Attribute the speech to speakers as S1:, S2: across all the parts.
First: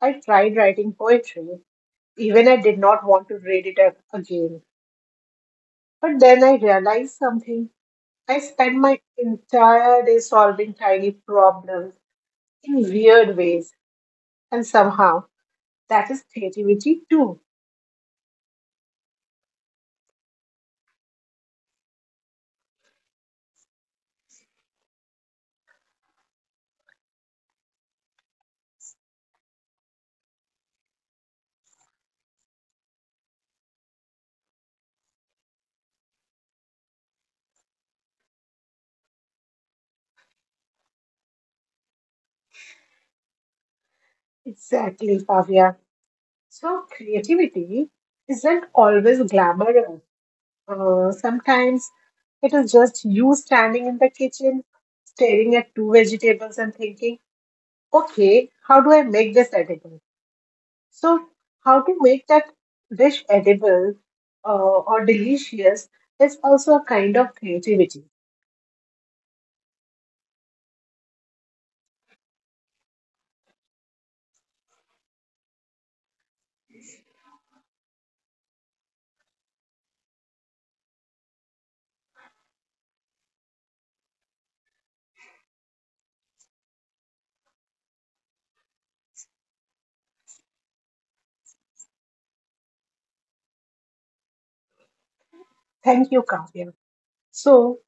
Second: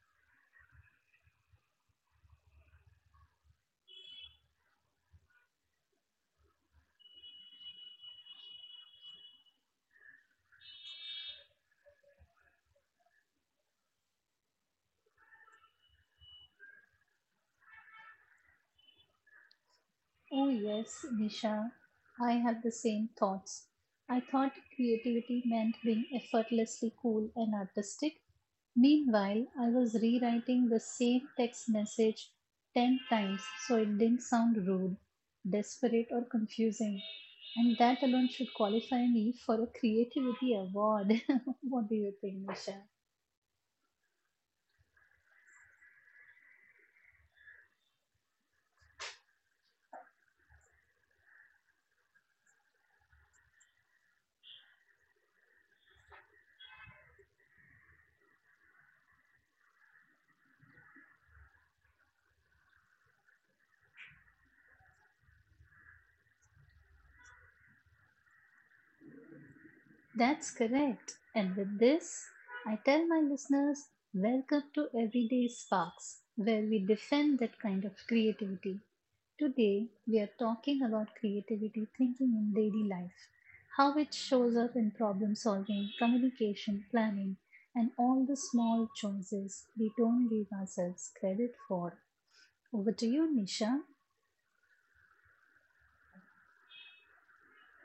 S1: I tried writing poetry, even I did not want to read it up again. But then I realized something. I spent my entire day solving tiny problems in weird ways, and somehow that is creativity too.
S2: Oh, yes, Nisha, I had the same thoughts. I thought creativity meant being effortlessly cool and artistic. Meanwhile, I was rewriting the same text message 10 times so it didn't sound rude, desperate, or confusing. And that alone should qualify me for a creativity award. What do you think, Nisha?
S1: Exactly, Kavya. So, creativity isn't always glamorous. Sometimes it is just you standing in the kitchen, staring at two vegetables and thinking, okay, how do I make this edible? So, how to make that dish edible uh, or delicious is also a kind of creativity.
S2: That's correct. And with this, I tell my listeners welcome to Everyday Sparks, where we defend that kind of creativity. Today, we are talking about creativity thinking in daily life, how it shows up in problem solving, communication, planning, and all the small choices we don't give ourselves credit for. Over to you, Nisha.
S1: Thank you, Kavya. So,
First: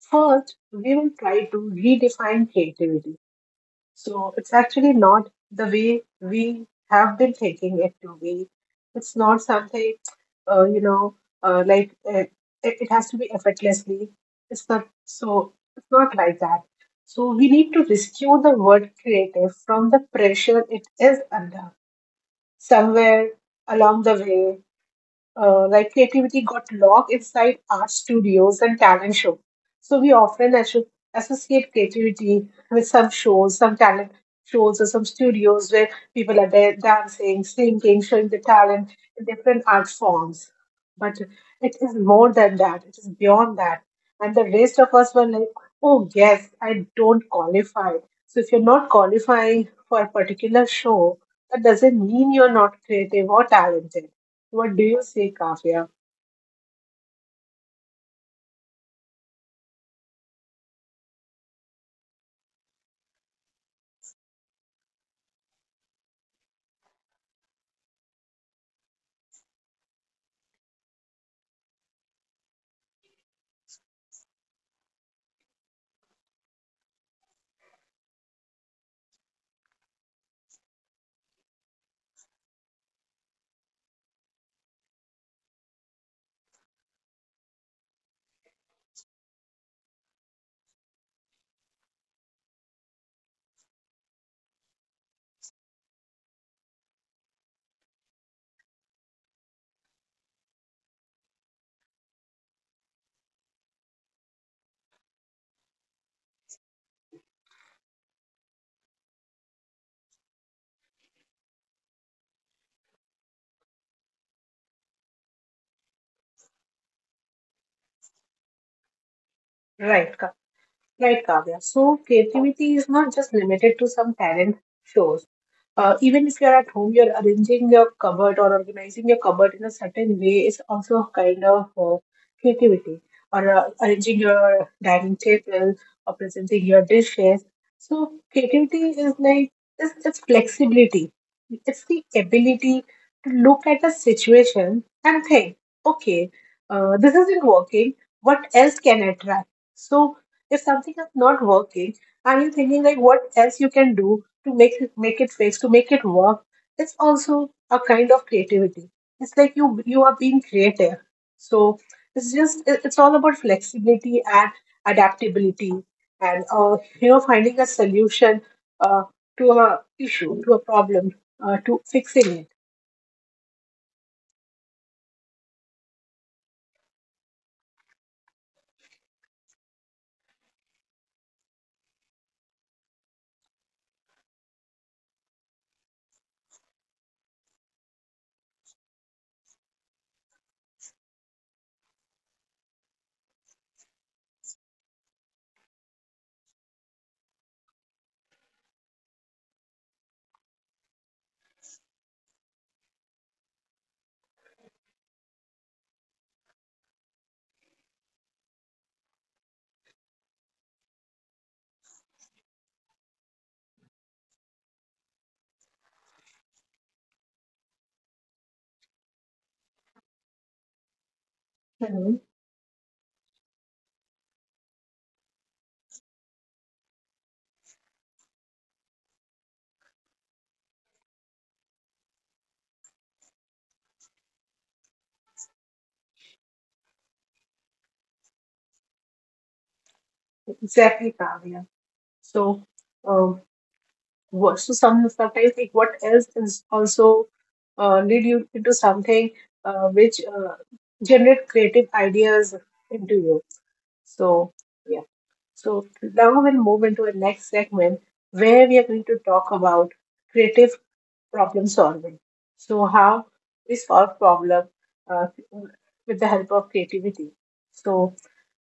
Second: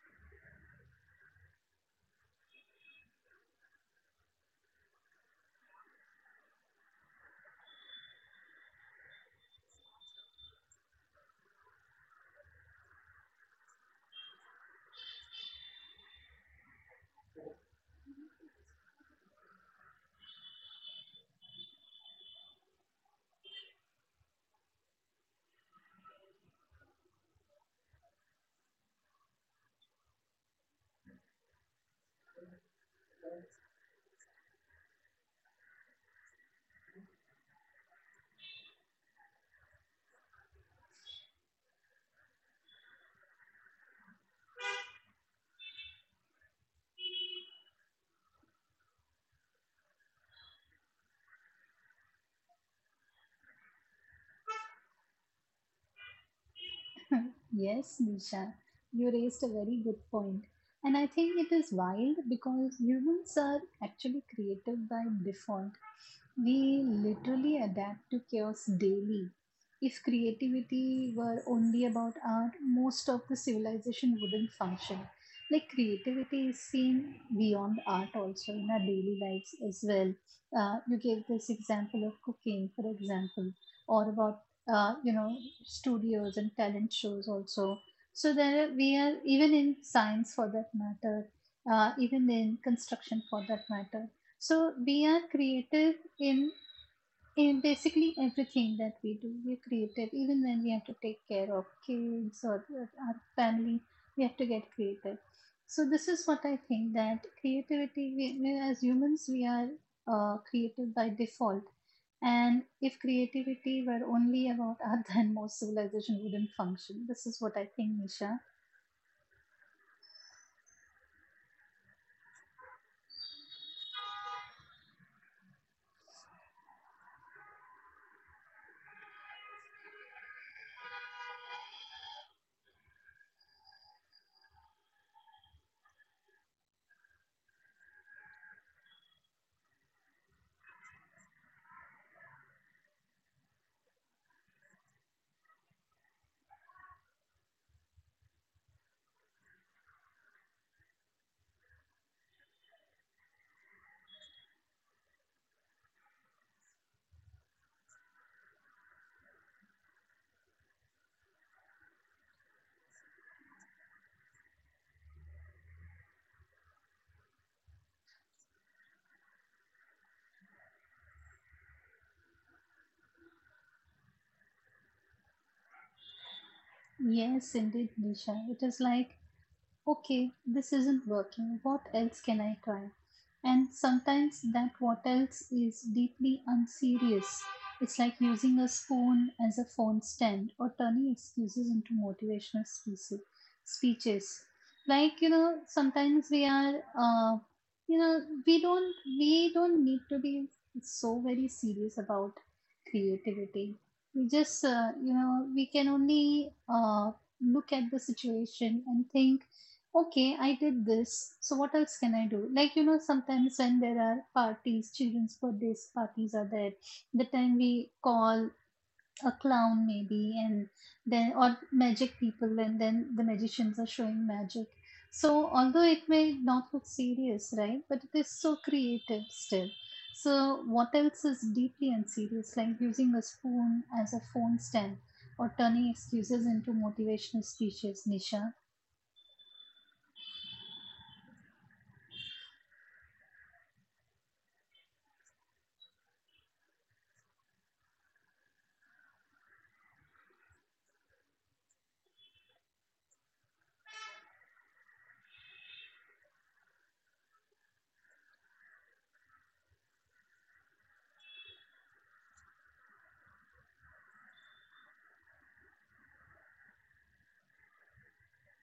S1: first, we will try to redefine creativity. So it's actually not the way we have been taking it to be. It's not something, uh, you know, uh, like uh, it, it has to be effortlessly. It's not so. It's not like that. So we need to rescue the word creative from the pressure it is under. Somewhere along the way, creativity got locked inside art studios and talent shows. So we often associate creativity with some shows, some talent shows or some studios where people are there dancing, singing, showing the talent in different art forms. But it is more than that. It is beyond that. And the rest of us were like, oh yes, I don't qualify. So if you're not qualifying for a particular show, that doesn't mean you're not creative or talented. What do you say, Kavya?
S2: Yes, Disha, you raised a very good point. And I think it is wild because humans are actually creative by default. We literally adapt to chaos daily. If creativity were only about art, most of the civilization wouldn't function. Like creativity is seen beyond art also in our daily lives as well. You gave this example of cooking, for example, or about uh, you know studios and talent shows also, so we are even in science for that matter, even in construction for that matter, so we are creative in basically everything that we do, we're creative. Even when we have to take care of kids or our family, we have to get creative. So this is what I think, that creativity, we as humans, we are creative by default. And if creativity were only about art, then most civilization wouldn't function. This is what I think, Nisha.
S1: Right, right, Kavya. So creativity is not just limited to some talent shows. Even if you're at home, you're arranging your cupboard or organizing your cupboard in a certain way is also a kind of creativity. Or arranging your dining table or presenting your dishes. So creativity is like it's flexibility. It's the ability to look at a situation and think, okay, this isn't working. What else can I try? So if something is not working, are you thinking like what else you can do to make it fix, to make it work? It's also a kind of creativity. It's like you are being creative. So it's just it's all about flexibility and adaptability and finding a solution uh, to a issue, to a problem, to fixing it.
S2: Yes, indeed, Nisha. It is like, okay, this isn't working. What else can I try? And sometimes that what else is deeply unserious. It's like using a spoon as a phone stand or turning excuses into motivational speeches. Like, sometimes we are, you know, we don't need to be so very serious about creativity. We just, we can only look at the situation and think, okay, I did this. So what else can I do? Like, sometimes when there are parties, children's birthdays parties are there, the time we call a clown maybe, and then or magic
S1: Mhm.
S2: people, and then the magicians are showing magic. So although it may not look serious, right? But it is so creative still. So what else is deeply unserious, like using a spoon as a phone stand or turning excuses into motivational speeches, Nisha?
S1: Exactly, Kavya. So. Um, worse. So sometimes like what else is also lead you into something which generate creative ideas into you. So yeah. So now we'll move into the next segment where we are going to talk about creative problem solving. So how we solve problem uh, with the help of creativity. So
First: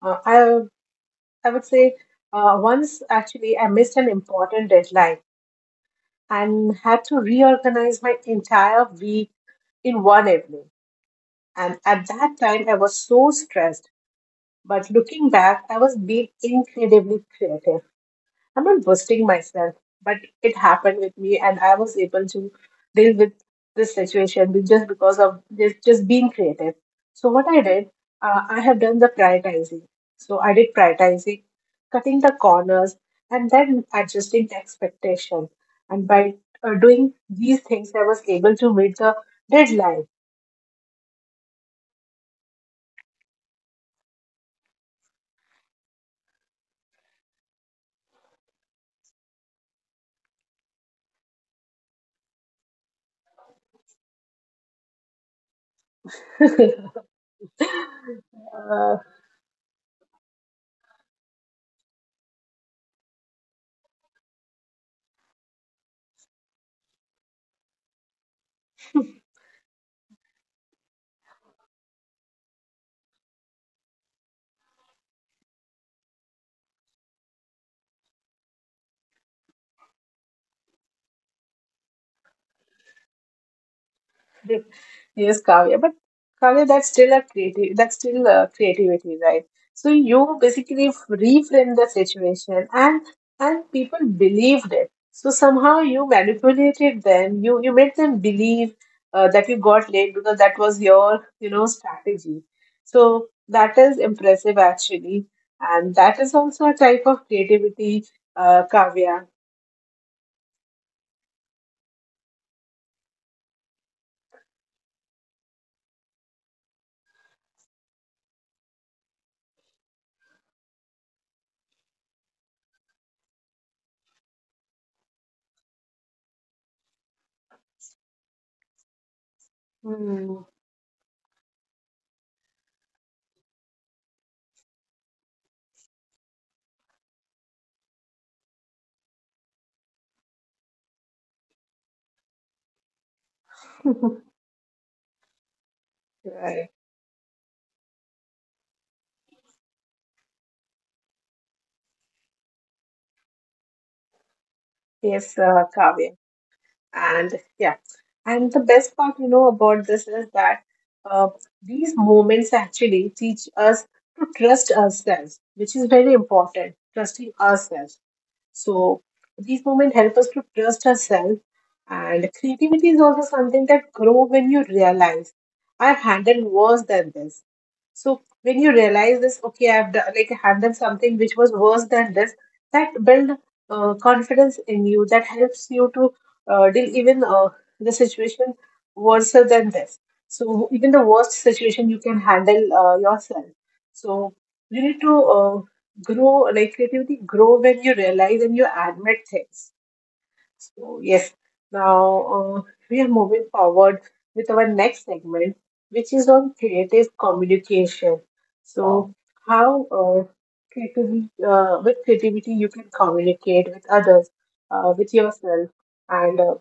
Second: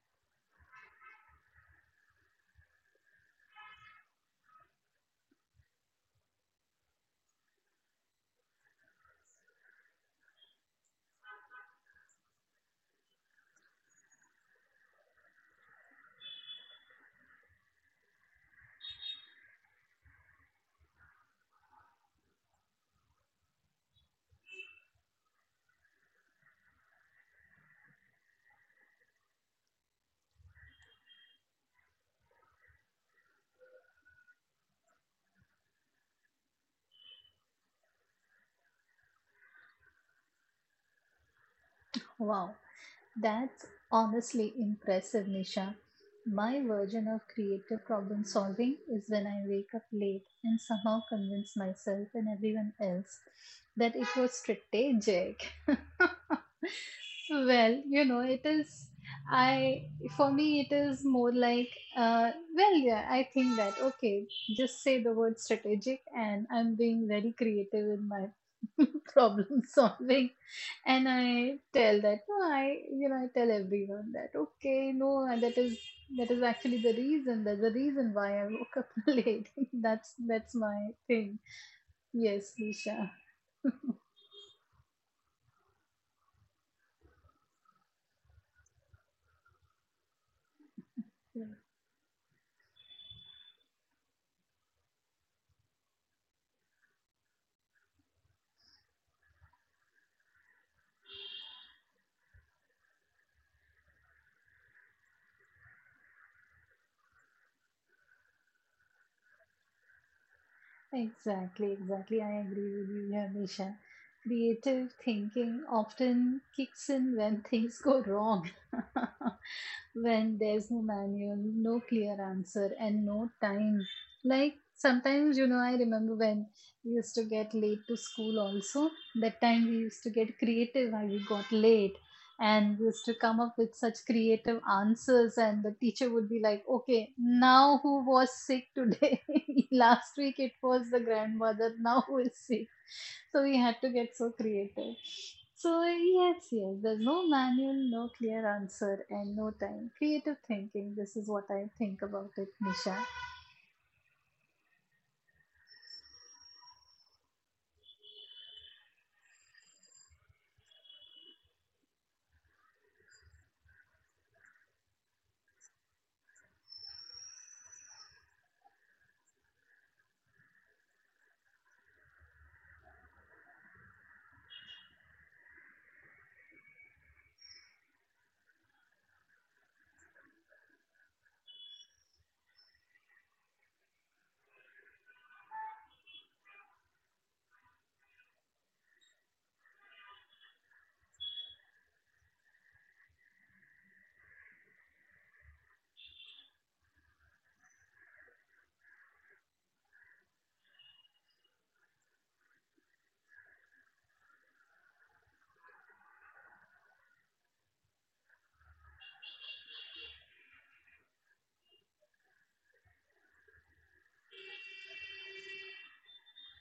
S1: uh, I I would say once actually I missed an important deadline and had to reorganize my entire week in one evening. And at that time, I was so stressed. But looking back, I was being incredibly creative. I'm not boasting myself, but it happened with me, and I was able to deal with this situation just because of this, just being creative. So, what I did, I have done the prioritizing. So, I did prioritizing, cutting the corners, and then adjusting the expectation. And by doing these things, I was able to meet the deadline.
S2: Wow. That's honestly impressive, Nisha. My version of creative problem solving is when I wake up late and somehow convince myself and everyone else that it was strategic. Well, it is.
S1: Uh,
S2: I for me, it is more like, well, yeah, I think that, okay, just say the word strategic and I'm being very creative in my problem solving. And I tell that no, I, I tell everyone that, okay, no, and that is actually the reason. That's the reason why I woke up late. That's my thing. Yes, Nisha.
S1: Yes, Kavya, that's still a creativity, right? So you basically
S2: Yeah.
S1: reframe the situation, and people believed it. So somehow you manipulated them. You made them believe that you got late because that was your strategy. So that is impressive actually, and that is also a type of creativity, Kavya.
S2: Exactly, exactly. I agree with you here, Nisha. Creative thinking often kicks in when things go wrong. When there's no manual, no clear answer, and no time. Like sometimes, I remember when we used to get late to school also. That time we used to get
S1: Hmm.
S2: creative why we got late, and we used to come up with such creative answers, and the teacher would be like, okay, now who was sick today? Last week it was the grandmother, now who is sick? So we had to get so creative. So yes,
S1: Right.
S2: yes, there's no manual, no clear answer, and no time. Creative thinking. This is what I think about it, Nisha.
S1: Yes, Kavya. And yeah, and the best part about this is that uh, these moments actually teach us to trust ourselves, which is very important, trusting ourselves so these moments help us to trust ourselves. And creativity is also something that grows when you realize I've handled worse than this. So when you realize this, okay, I've done, like handled something which was worse than this, that build confidence in you. That helps you to deal even the situation worse than this. So even the worst situation you can handle yourself. So you need to grow, like creativity grow when you realize and you admit things. So yes, now we are moving forward with our next segment, which is on creative communication. So how creativity with creativity you can communicate with others, with yourself, and uh,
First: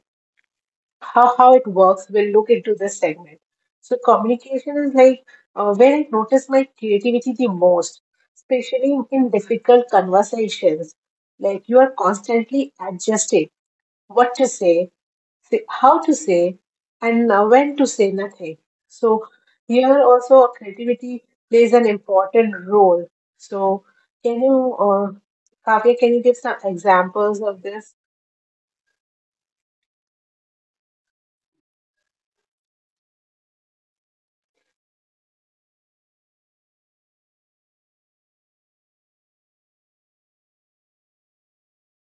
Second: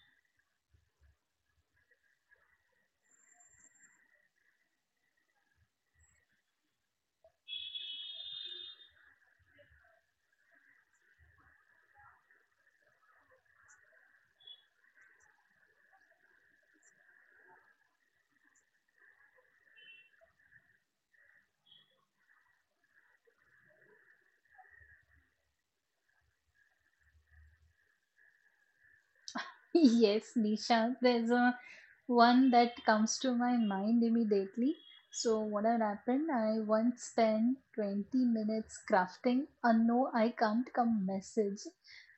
S1: how, how it works. We'll look into this segment. So communication is like where I notice my creativity the most, especially in difficult conversations. Like you are constantly adjusting what to say, how to say, and when to say nothing. So here also creativity plays an important role. So can you, uh, Kavya, can you give some examples of this?
S2: Yes, Nisha, there's a one that comes to my mind immediately. So what had happened? I once spent 20 minutes crafting a no, I can't come message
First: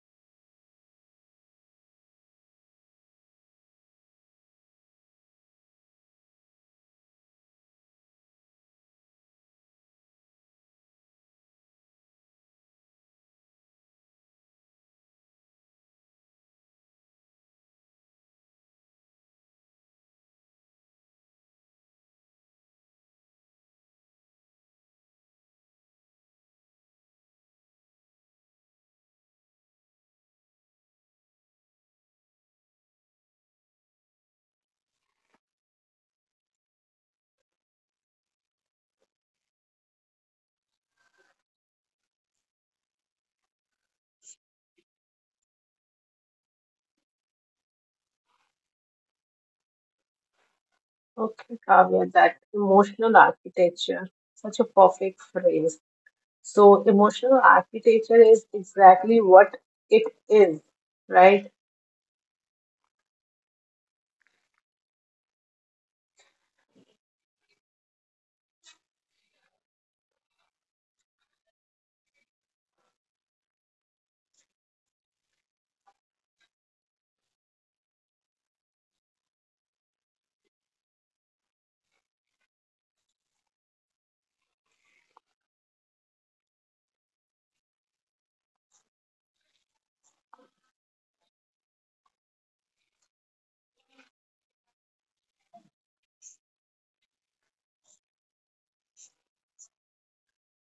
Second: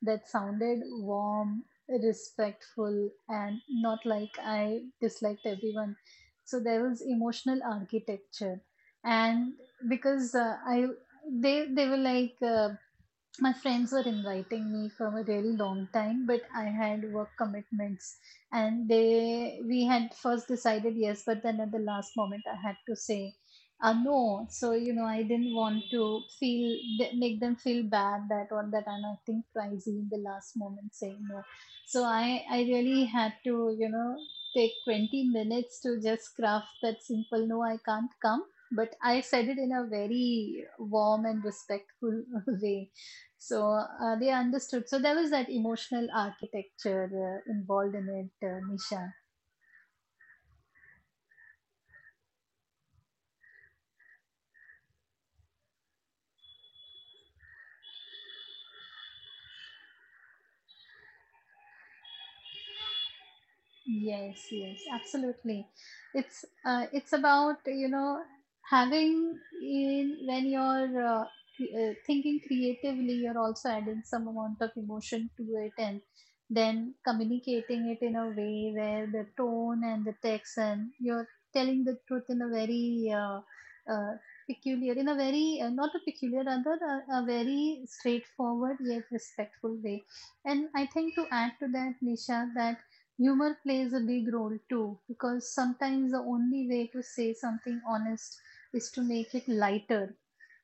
S2: that sounded warm, respectful, and not like I disliked everyone. So there was emotional architecture. And because I they were like, my friends were inviting me from a really long time, but I had work commitments, and they we had first decided yes, but then at the last moment I had to say no. So I didn't want to feel make them feel bad, that, or that I'm acting crazy in the last moment saying no. So I really had to, take 20 minutes to just craft that simple no, I can't come, but I said it in a very warm and respectful way. So they understood. So there was that emotional architecture, involved in it, Nisha.
S1: Okay, Kavya, that emotional architecture, such a perfect phrase. So, emotional architecture is exactly what it is, right?
S2: Yes, yes, absolutely. It's about, having in when you're thinking creatively, you're also adding some amount of emotion to it, and then communicating it in a way where the tone and the text and you're telling the truth in a very uh, peculiar, in a very not a peculiar, rather a very straightforward yet respectful way. And I think to add to that, Nisha, that humor plays a big role too, because sometimes the only way to say something honest is to make it lighter.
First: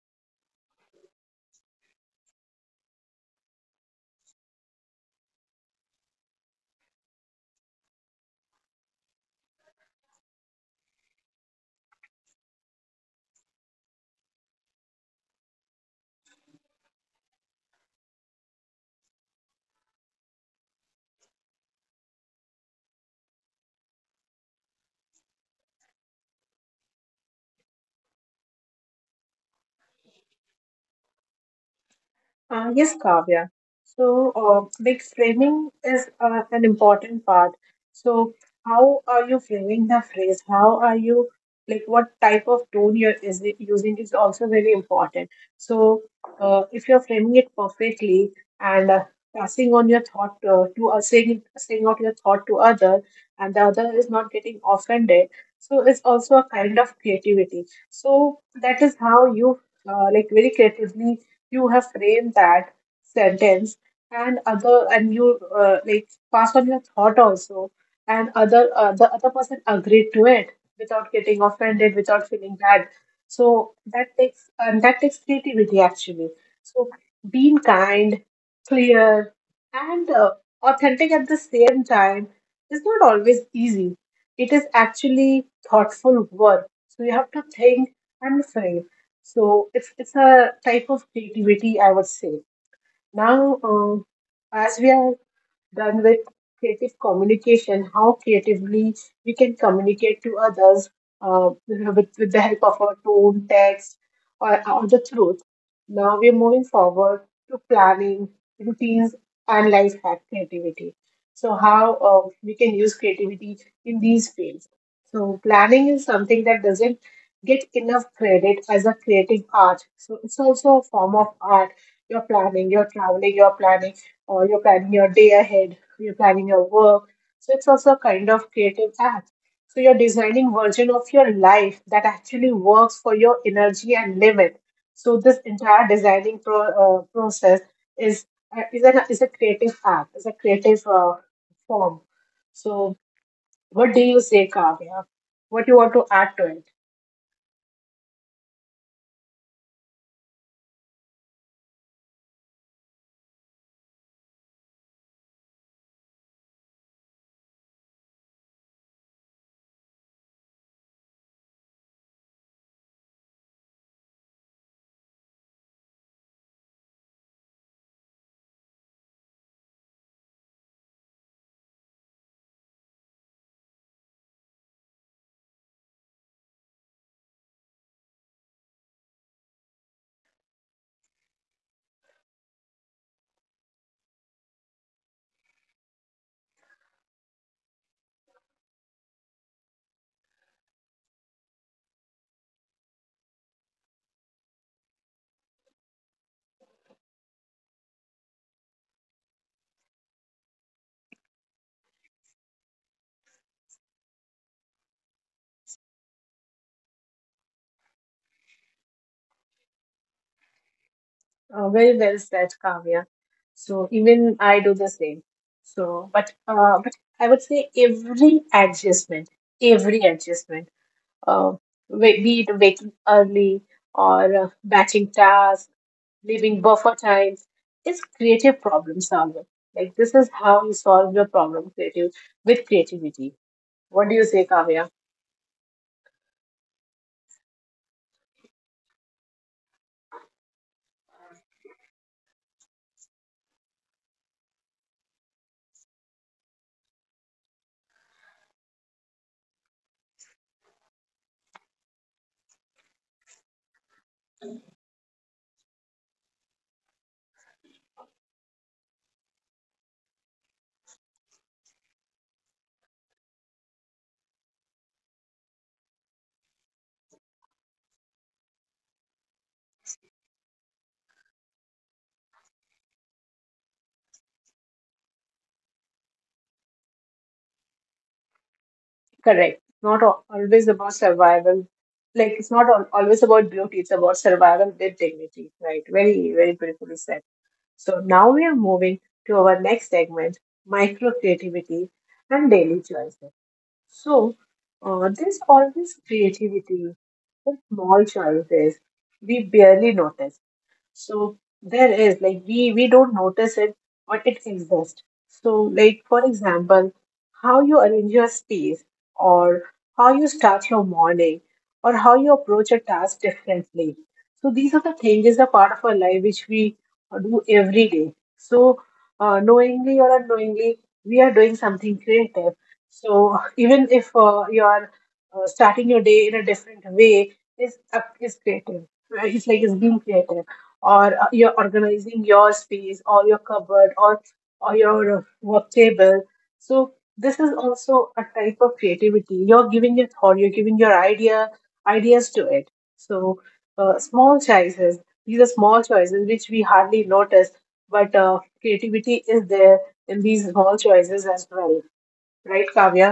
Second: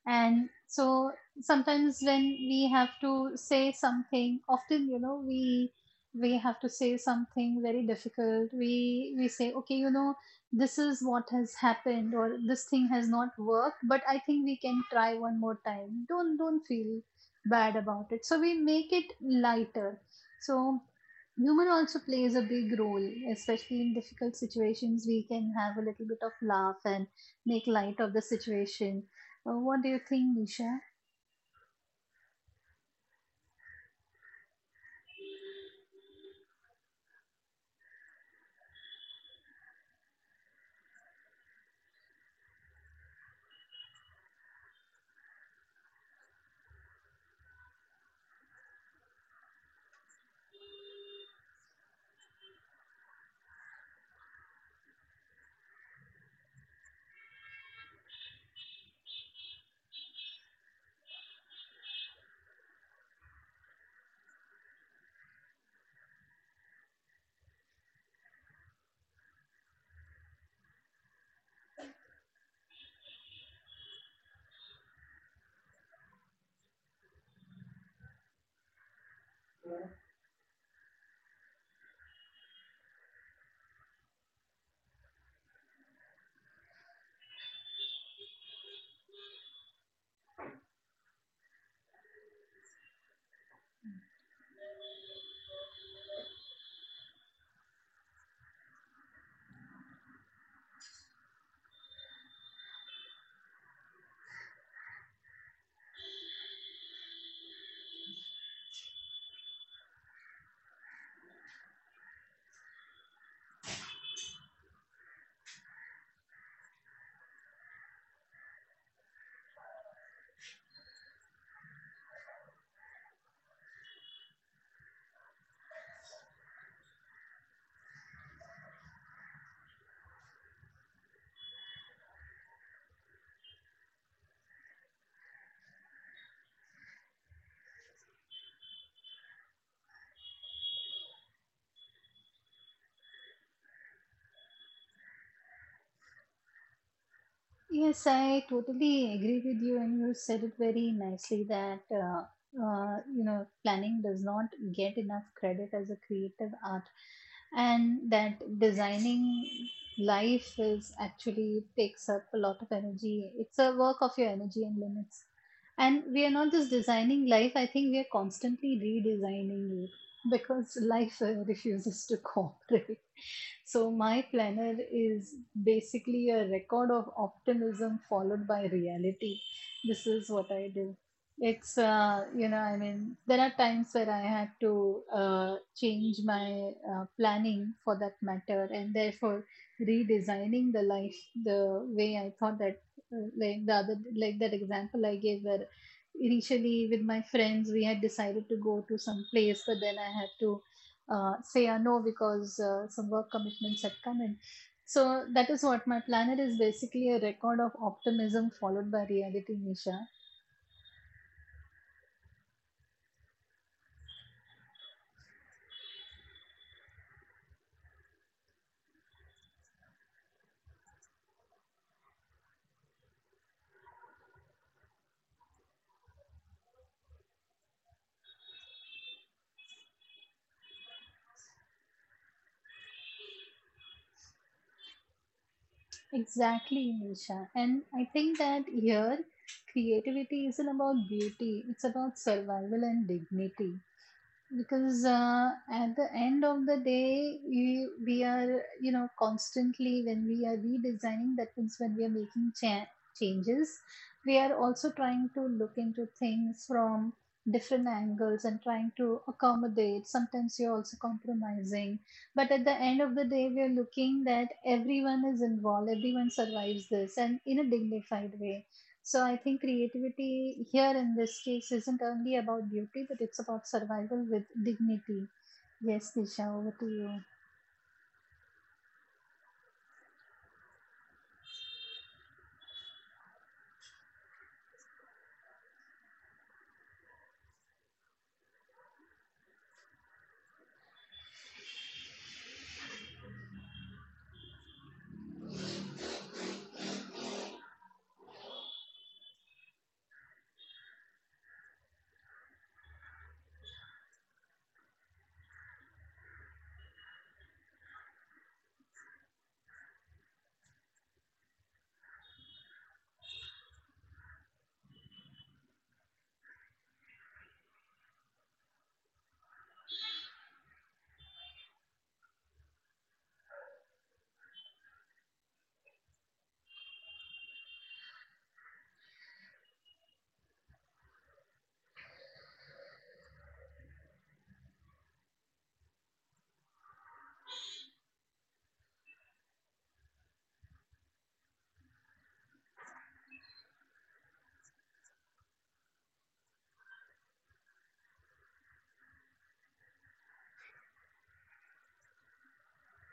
S2: And so sometimes when we have to say something often, we have to say something very difficult, we say, okay, this is what has happened, or this thing has not worked, but I think we can try one more time, don't feel bad about it, so we make it lighter. So humor also plays a big role, especially in difficult situations we can have a little bit of laugh and make light of the situation. What do you think, Nisha?
S1: Yes, Kavya. So, framing is an important part. So, how are you framing the phrase? How are you, like, what type of tone you're is it using is also very important. So, if you're framing it perfectly and passing on your thought to saying saying out your thought to other, and the other is not getting offended. So, it's also a kind of creativity. So, that is how you very creatively you have framed that sentence and other and you passed on your thought also, and other, the other person agreed to it without getting offended, without feeling bad. So that takes creativity actually. So being kind, clear, and authentic at the same time is not always easy. It is actually thoughtful work, so you have to think and frame. So it's a type of creativity, I would say. Now, as we are done with creative communication, how creatively we can communicate to others with, the help of our tone, text, or the truth. Now we are moving forward to planning, routines, and life hack creativity. So, how we can use creativity in these fields. So, planning is something that doesn't get enough credit as a creative art. So, it's also a form of art. You're planning, you're traveling, you're planning or you're planning your day ahead, you're planning your work. So it's also a kind of creative act. So you're designing version of your life that actually works for your energy and limit. So this entire designing process is is a creative act, is a creative form. So what do you say, Kavya? What you want to add to it?
S2: Yes, I totally agree with you, and you said it very nicely that, planning does not get enough credit as a creative art, and that designing life is actually takes up a lot of energy. It's a work of your energy and limits, and we are not just designing life. I think we are constantly redesigning it because life refuses to cooperate. So my planner is basically a record of optimism followed by reality. This is what I do. It's, I mean, there are times where I had to change my planning for that matter, and therefore redesigning the life the way I thought that, like the other, like that example I gave where initially with my friends we had decided to go to some place, but then I had to say a no because some work commitments had come in. So that is what my planner is basically a record of optimism followed by reality, Nisha.
S1: Very well said, Kavya. So even I do the same. So, but I would say every adjustment, every adjustment, uh, be it waking early or batching tasks, leaving buffer times, is creative problem solving. Like this is how you solve your problem creative with creativity. What do you say, Kavya?
S2: Exactly, Nisha. And I think that here creativity isn't about beauty, it's about survival and dignity. Because at the end of the day, we are, constantly when we are redesigning, that means when we are making changes, we are also trying to look into things from different angles and trying to accommodate. Sometimes you're also compromising. But at the end of the day, we are looking that everyone is involved, everyone survives this, and in a dignified way. So I think creativity here in this case isn't only about beauty, but it's about survival with dignity. Yes, Disha, over to you.
S1: Correct. Not always about survival. Like it's not always about beauty. It's about survival with dignity. Right. Very, very beautifully said. So now we are moving to our next segment: micro creativity and daily choices. So there's always creativity in small choices we barely notice. So there is, like, we don't notice it, but it exists. So like, for example, how you arrange your space, or how you start your morning, or how you approach a task differently. So these are the things is a part of our life which we do every day. So knowingly or unknowingly, we are doing something creative. So even if you are starting your day in a different way, is creative. It's like it's being creative, or you're organizing your space or your cupboard or your work table. So this is also a type of creativity, you're giving your thought, you're giving your ideas to it. So small choices these are small choices which we hardly notice, but creativity is there in these small choices as well, right, Kavya?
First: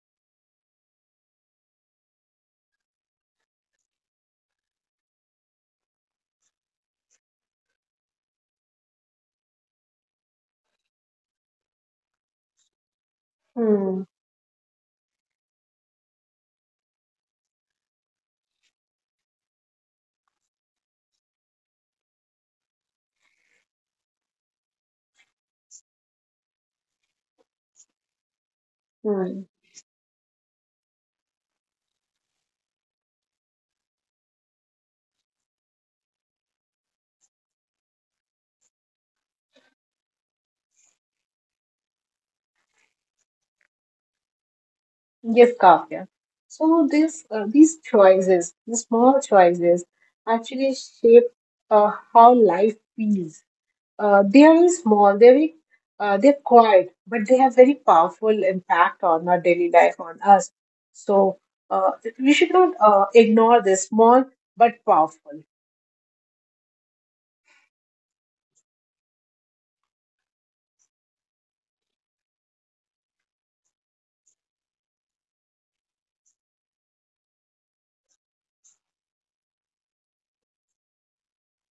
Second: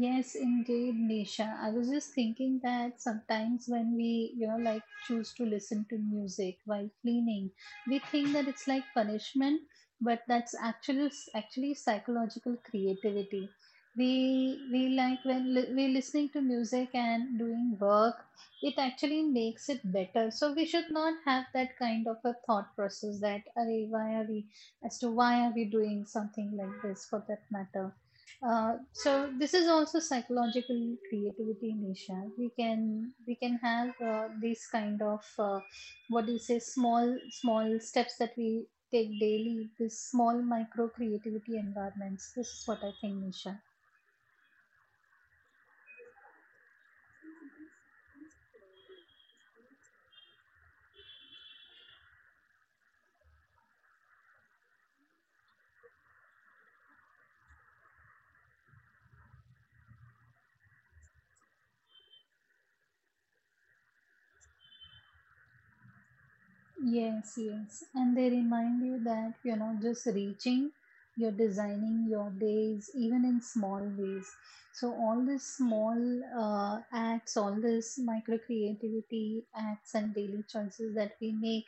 S2: Yes, indeed, Nisha. I was just thinking that sometimes when we, like choose to listen to music while cleaning, we think that it's like punishment, but that's actually psychological creativity.
S1: Hmm.
S2: We like when we're listening to music and doing work, it actually makes it better. So we should not have that kind of a thought process that, "Arey, why are we doing something like this for that matter?" So
S1: Hmm.
S2: this is also psychological creativity, Nisha. We can have, these kind of, what do you say, small steps that we take daily. This small micro creativity environments. This is what I think, Nisha.
S1: Yes, Kavya. So these choices, the small choices, actually shape how life feels. They are very small, they're quiet, but they have very powerful impact on our daily life, on us. So uh, we should not ignore this small but powerful.
S2: Yes, yes. And they remind you that you're not just reaching, you're designing your days, even in small ways. So, all these small, acts, all this micro creativity acts and daily choices that we make,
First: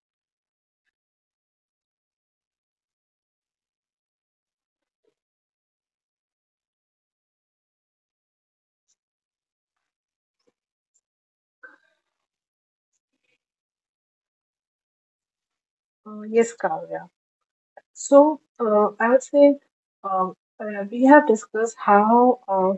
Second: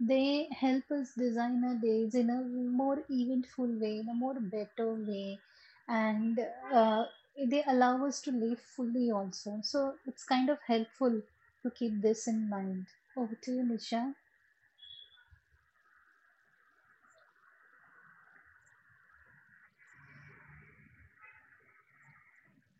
S2: they help us design our days in a more eventful way, in a more better way. And uh, they allow us to live fully also. So, it's kind of helpful to keep this in mind. Over to you, Nisha.
S1: Yes, Kavya. So I would say uh, we have discussed how.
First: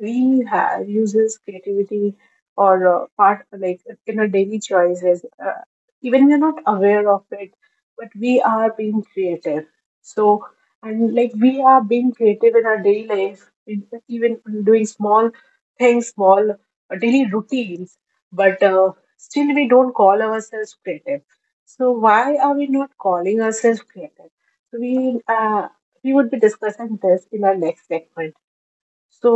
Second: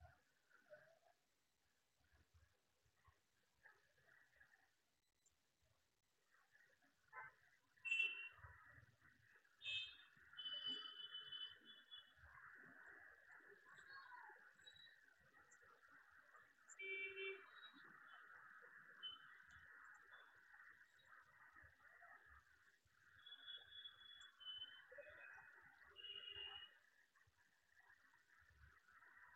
S1: We have uses creativity, or part like, in our daily choices, even we're not aware of it, but we are being creative. So, and like, we are being creative in our daily life in, even doing small things, small daily routines, but still we don't call ourselves creative. So why are we not calling ourselves creative? So we would be discussing this in our next segment. So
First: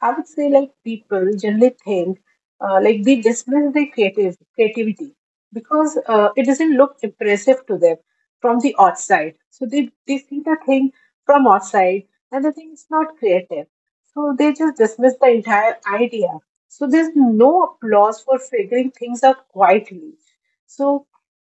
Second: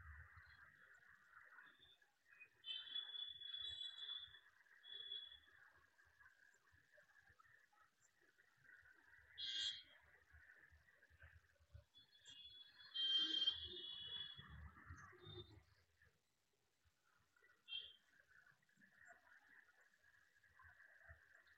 S1: I would say, like, people generally think they dismiss their creative creativity because it doesn't look impressive to them from the outside. So they see the thing from outside and the thing is not creative. So they just dismiss the entire idea. So there's no applause for figuring things out quietly. So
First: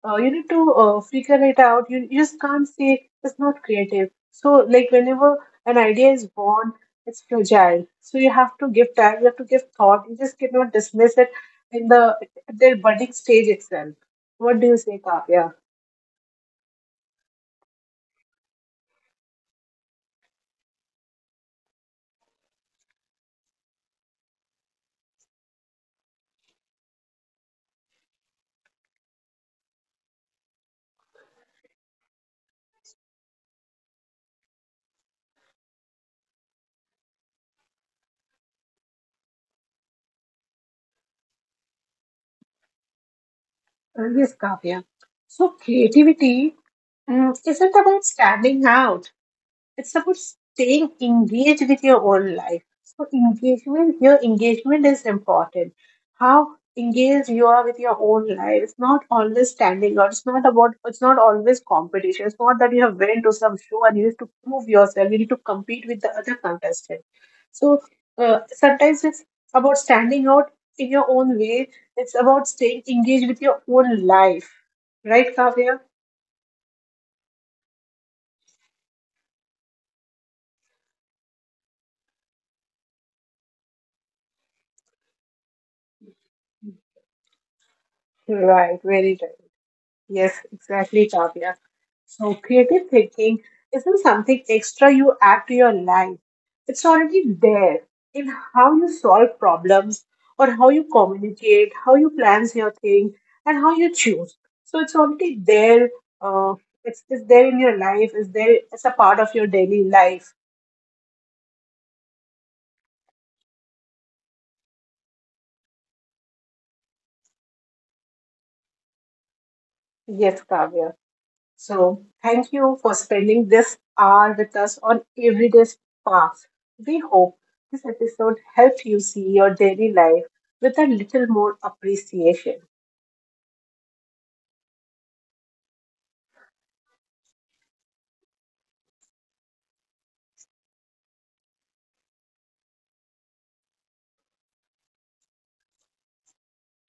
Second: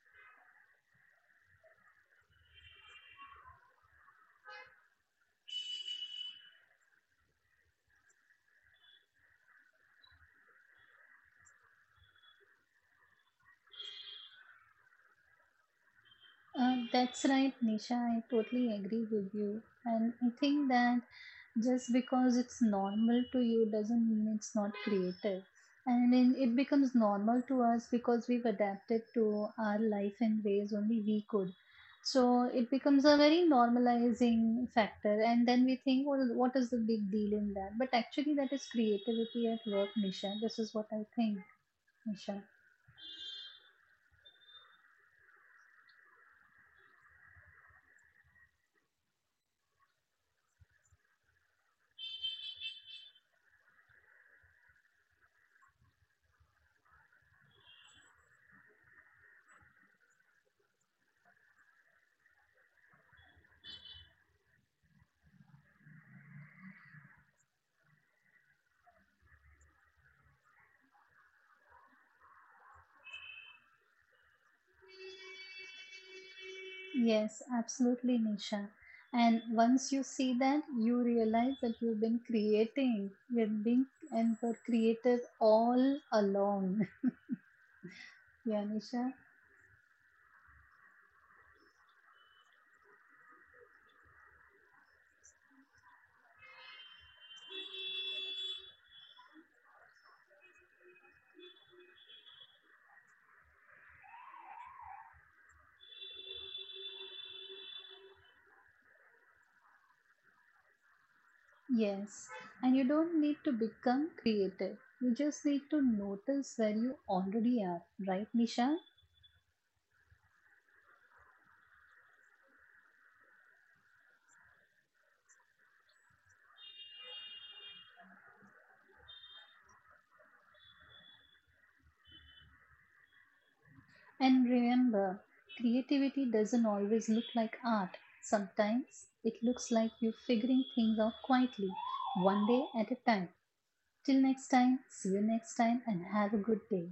S1: you need to figure it out. You just can't say it's not creative. So, like, whenever an idea is born, it's fragile. So, you have to give time, you have to give thought. You just cannot dismiss it in their budding stage itself. What do you say, Kavya?
S2: That's right, Nisha. I totally agree with you. And I think that just because it's normal to you doesn't mean it's not creative. And then it becomes normal to us because we've adapted to our life in ways only we could. So it becomes a very normalizing factor. And then we think, well, what is the big deal in that? But actually, that is creativity at work, Nisha. This is what I think, Nisha.
S1: Yes, Kavya. So, creativity isn't about standing out. It's about staying engaged with your own life. So engagement, your engagement is important. How engaged you are with your own life. It's not always standing out. It's not about. It's not always competition. It's not that you have been to some show and you have to prove yourself. You need to compete with the other contestant. So sometimes it's about standing out in your own way. It's about staying engaged with your own life. Right, Kavya?
S2: Yes, absolutely, Nisha. And once you see that, you realize that you've been creating, you've been and were creative all along. Yeah,
S1: Right,
S2: Nisha?
S1: very right. Yes, exactly, Kavya. So, creative thinking isn't something extra you add to your life. It's already there in how you solve problems or how you communicate, how you plan your thing, and how you choose. So, it's already there. Uh, it's there in your life, it's there as a part of your daily life.
S2: Yes. And you don't need to become creative. You just need to notice where you already are, right, Nisha?
S1: Yes, Kavya. So, thank you for spending this hour with us on Everyday Sparks. We hope this episode helped you see your daily life with a little more appreciation.
S2: And remember, creativity doesn't always look like art. Sometimes it looks like you figuring things out quietly, one day at a time. Till next time, see you next time and have a good day.